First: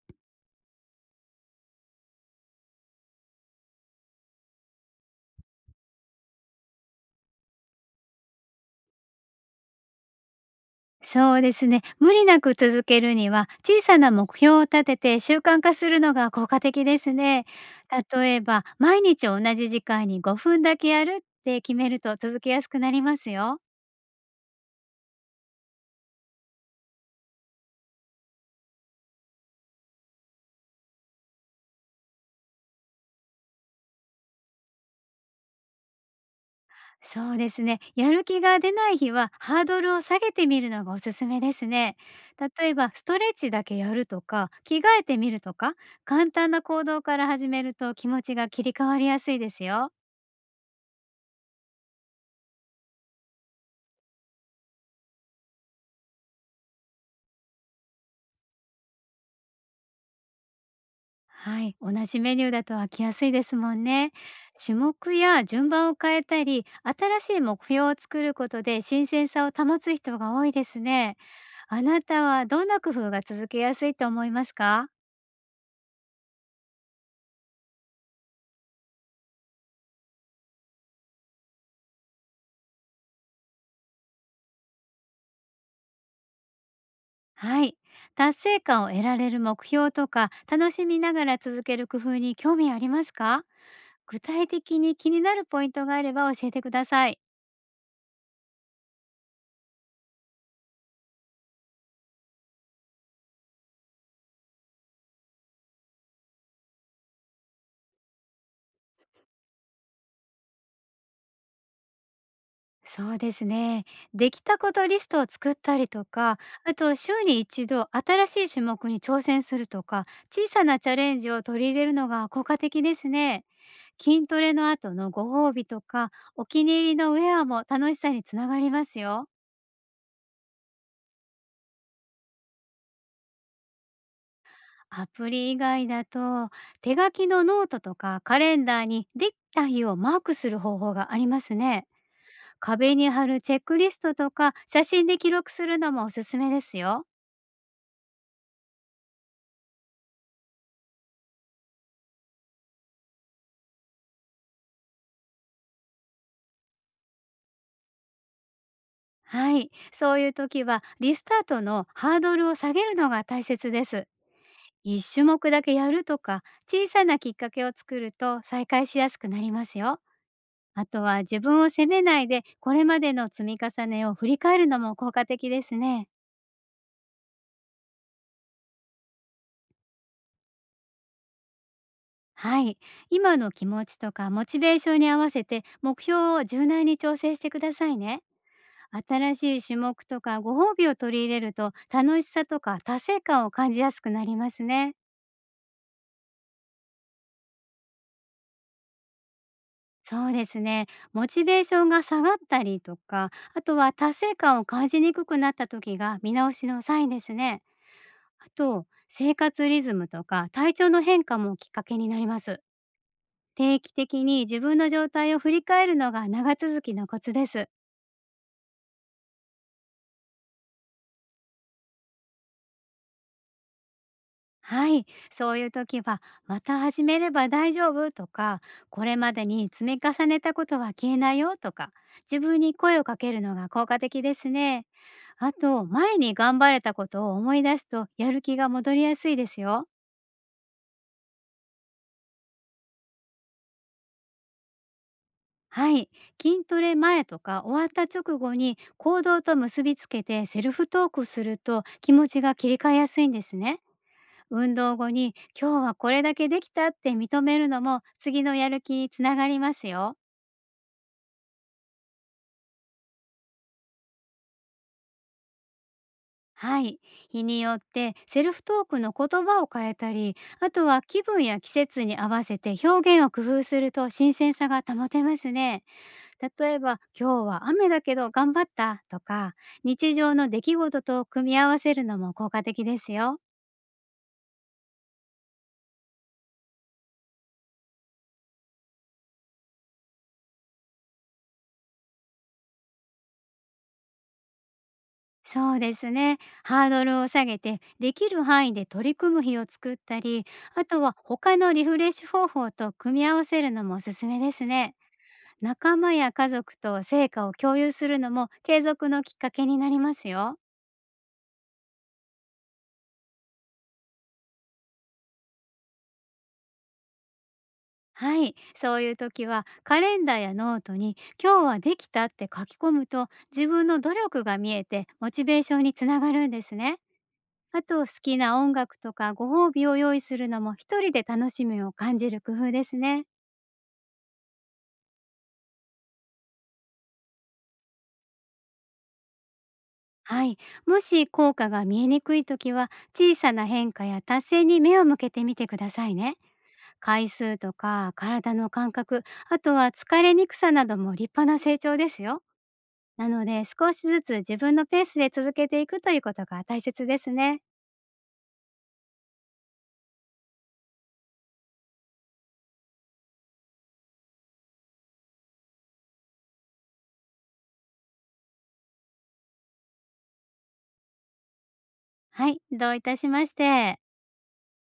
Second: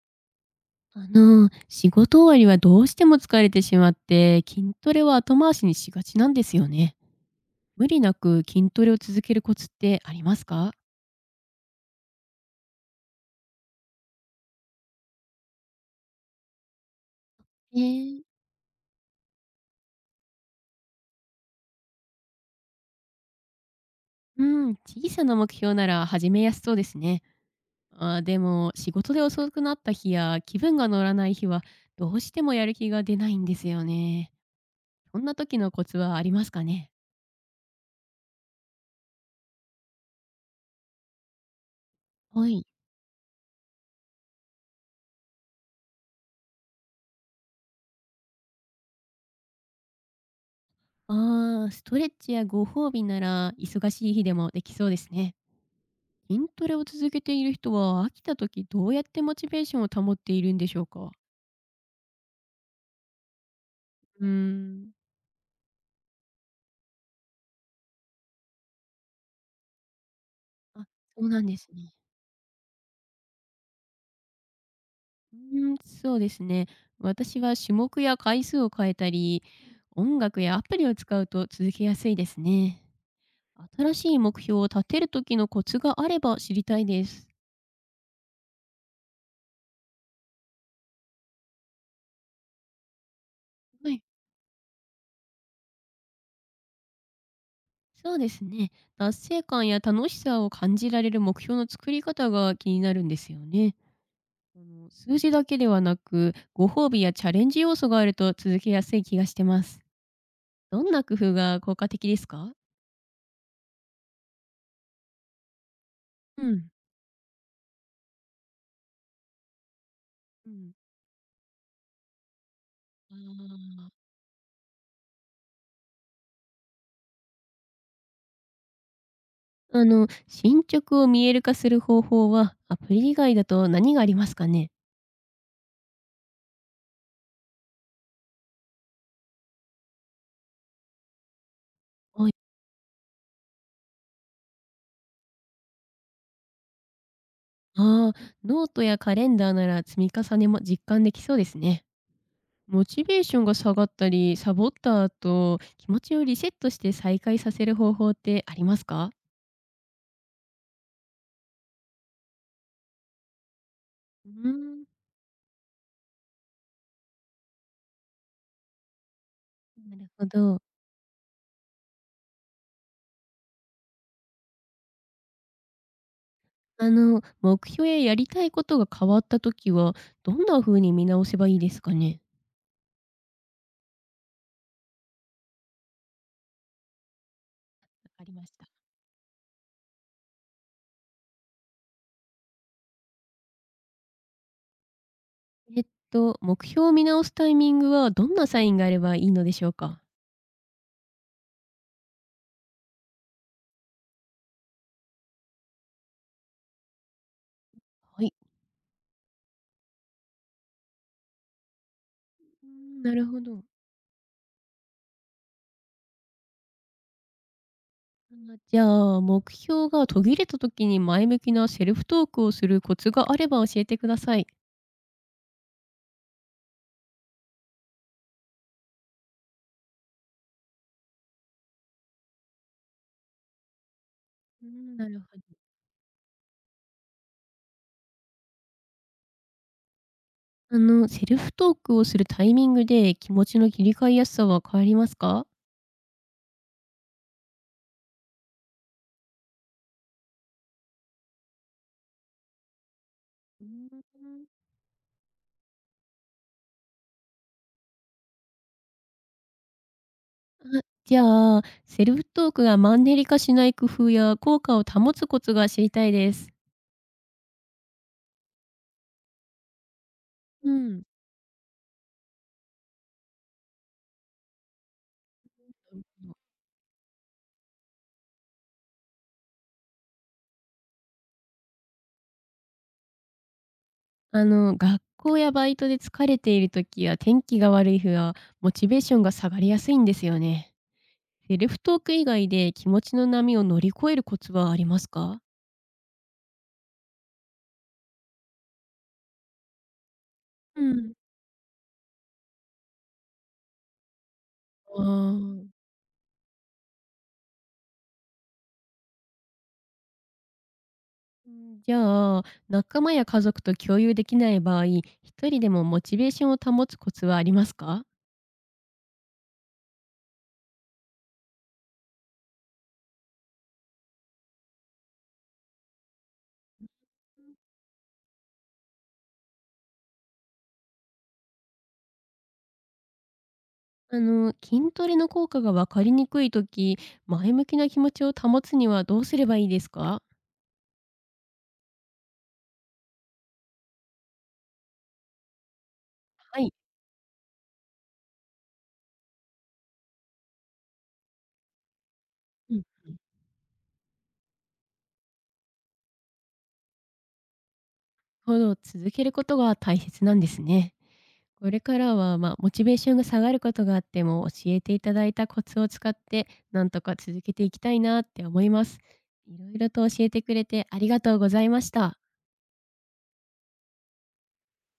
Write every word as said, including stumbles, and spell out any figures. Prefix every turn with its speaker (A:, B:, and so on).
A: あの、仕事終わりはどうしても疲れてしまって、筋トレは後回しにしがちなんですよね。無理なく筋トレを続けるコツってありますか？
B: そうですね。無理なく続けるには、小さな目標を立てて習慣化するのが効果的ですね。
A: えー、
B: 例えば、毎日同じ時間にごふんだけやるって決めると続けやすくなりますよ。
A: うん、小さな目標なら始めやすそうですね。あーでも、仕事で遅くなった日や気分が乗らない日は、どうしてもやる気が出ないんですよね。そんな時のコツはありますかね？
B: そうですね。やる気が出ない日は、ハードルを下げてみるのがおすすめですね。
A: はい。
B: 例えば、ストレッチだけやるとか、着替えてみるとか、簡単な行動から始めると気持ちが切り替わりやすいですよ。
A: ああ、ストレッチやご褒美なら忙しい日でもできそうですね。筋トレを続けている人は飽きた時どうやってモチベーションを保っているんでしょうか？
B: はい、同じメニューだと飽きやすいですもんね。
A: うー
B: 種
A: ん。
B: 目や順番を変えたり、新しい目標を作ることで新鮮さを保つ人が多いです
A: あ、
B: ね。
A: そうなんです
B: あ
A: ね。
B: なたはどんな工夫が続けやすいと思いますか？
A: うーん、そうですね。私は種目や回数を変えたり、音楽やアプリを使うと続けやすいですね。新しい目標を立てる時のコツがあれば知りたいです。
B: はい、達成感を得られる目標とか、楽しみながら続ける工夫に興味ありますか？
A: はい、
B: 具体的に気になるポイントがあれば教えてください。
A: そうですね。達成感や楽しさを感じられる目標の作り方が気になるんですよね。あの数字だけではなく、ご褒美やチャレンジ要素があると続けやすい気がしてます。どんな工夫が効果的ですか？
B: そうですね。できたことリストを作ったりとか、
A: うん。
B: あと週に一度新しい種目に挑戦するとか、小
A: う
B: さ
A: ん。
B: なチャレンジを取り入れるのが効果的です
A: あ
B: ね。
A: ー
B: 筋トレの後のご褒美とか、お気に入りのウェアも楽しさにつながりますよ。
A: あの、進捗を見える化する方法は、アプリ以外だと何がありますかね？
B: アプリ以外だと、手書きのノートとかカレンダーにできた日をマークする方法がありますね。
A: はい。
B: 壁に貼るチェックリストとか、写真で記録するのもおすすめですよ。
A: ああ、ノートやカレンダーなら積み重ねも実感できそうですね。モチベーションが下がったり、サボった後、気持ちをリセットして再開させる方法ってありますか？
B: はい、そういう時はリスタートのハードルを下げるのが大切です。
A: うーん、
B: 一種目だけやるとか、小さなきっかけを作ると再開しやすくなります
A: な
B: よ。
A: るほど。
B: あとは自分を責めないで、これまでの積み重ねを振り返るのも効果的ですね。
A: あの、目標ややりたいことが変わったときは、どんな風に見直せばいいですかね？
B: はい、今の気持ちとかモチベーションに合わせて目標を柔軟に調整してください
A: わ
B: ね。
A: かりました。
B: 新しい種目とかご褒美を取り入れると楽しさとか達成感を感じやすくなりますね。
A: えっと、目標を見直すタイミングはどんなサインがあればいいのでしょうか？
B: そうですね。モチベーションが下がったりとか、あとは達成感を感じにくくなった時が見直しのサインですね。
A: はい。
B: あと、生活リズムとか体調の変化もきっかけになります。
A: うーん、なるほど。
B: 定期的に自分の状態を振り返るのが長続きのコツです。
A: あの、じゃあ、目標が途切れたときに前向きなセルフトークをするコツがあれば教えてください。
B: はい、そういう時は「また始めれば大丈夫」とか「これまでに積み重ねたことは消えないよ」とか、自分に声をかけるのが効果的です
A: うー
B: ね。
A: ん、なるほど。
B: あと、前に頑張れたことを思い出すとやる気が戻りやすいですよ。
A: あの、セルフトークをするタイミングで気持ちの切り替えやすさは変わりますか？
B: はい、筋トレ前とか終わった直後に行動と結びつけてセルフトークすると、気持ちが切り替えやすいんです
A: うー
B: ね。
A: ん。
B: 運動後に今日はこれだけできたって認めるのも、次のやる気につながりますよ。
A: あ、じゃあ、セルフトークがマンネリ化しない工夫や効果を保つコツが知りたいです。
B: はい。日によってセルフトークの言葉を変えたり、あ
A: う
B: と
A: ん。
B: は気分や季節に合わせて表現を工夫すると新鮮さが保てますね。例えば、今日は雨だけど頑張ったとか、日常の出来事と組み合わせるのも効果的ですよ。
A: あの、学校やバイトで疲れている時や天気が悪い日はモチベーションが下がりやすいんですよね。セルフトーク以外で気持ちの波を乗り越えるコツはありますか？
B: そうですね。ハードルを下げて、できる範囲で取り組む日を作ったり、
A: う
B: あと
A: ん。
B: は他のリフレッシュ方法と組み合わせるのもおすすめですね。
A: あー
B: 仲間や家族と成果を共有するのも継続のきっかけになりますよ。
A: うん、じゃあ、仲間や家族と共有できない場合、一人でもモチベーションを保つコツはありますか？
B: はい、そういう時はカレンダーやノートに今日はできたって書き込むと、自分の努力が見えてモチベーションにつながるんですね。あと、好きな音楽とかご褒美を用意するのも一人で楽しみを感じる工夫ですね。
A: あの、筋トレの効果が分かりにくいとき前向きな気持ちを保つにはどうすればいいですか？
B: はい、もし効果が見えにくい時は、小さな変化や達成に目を向けてみてくださいね。
A: はい。
B: 回数とか体の感覚、あとは疲れにくさなども立派な成長ですよ。
A: うん。
B: なので、少しずつ自分のペースで続けていくということが大切ですね。
A: ほど、続けることが大切なんですね。これからは、まあ、モチベーションが下がることがあっても、教えていただいたコツを使って、なんとか続けていきたいなって思います。いろいろと教えてくれてありがとうございました。
B: はい、どういたしまして。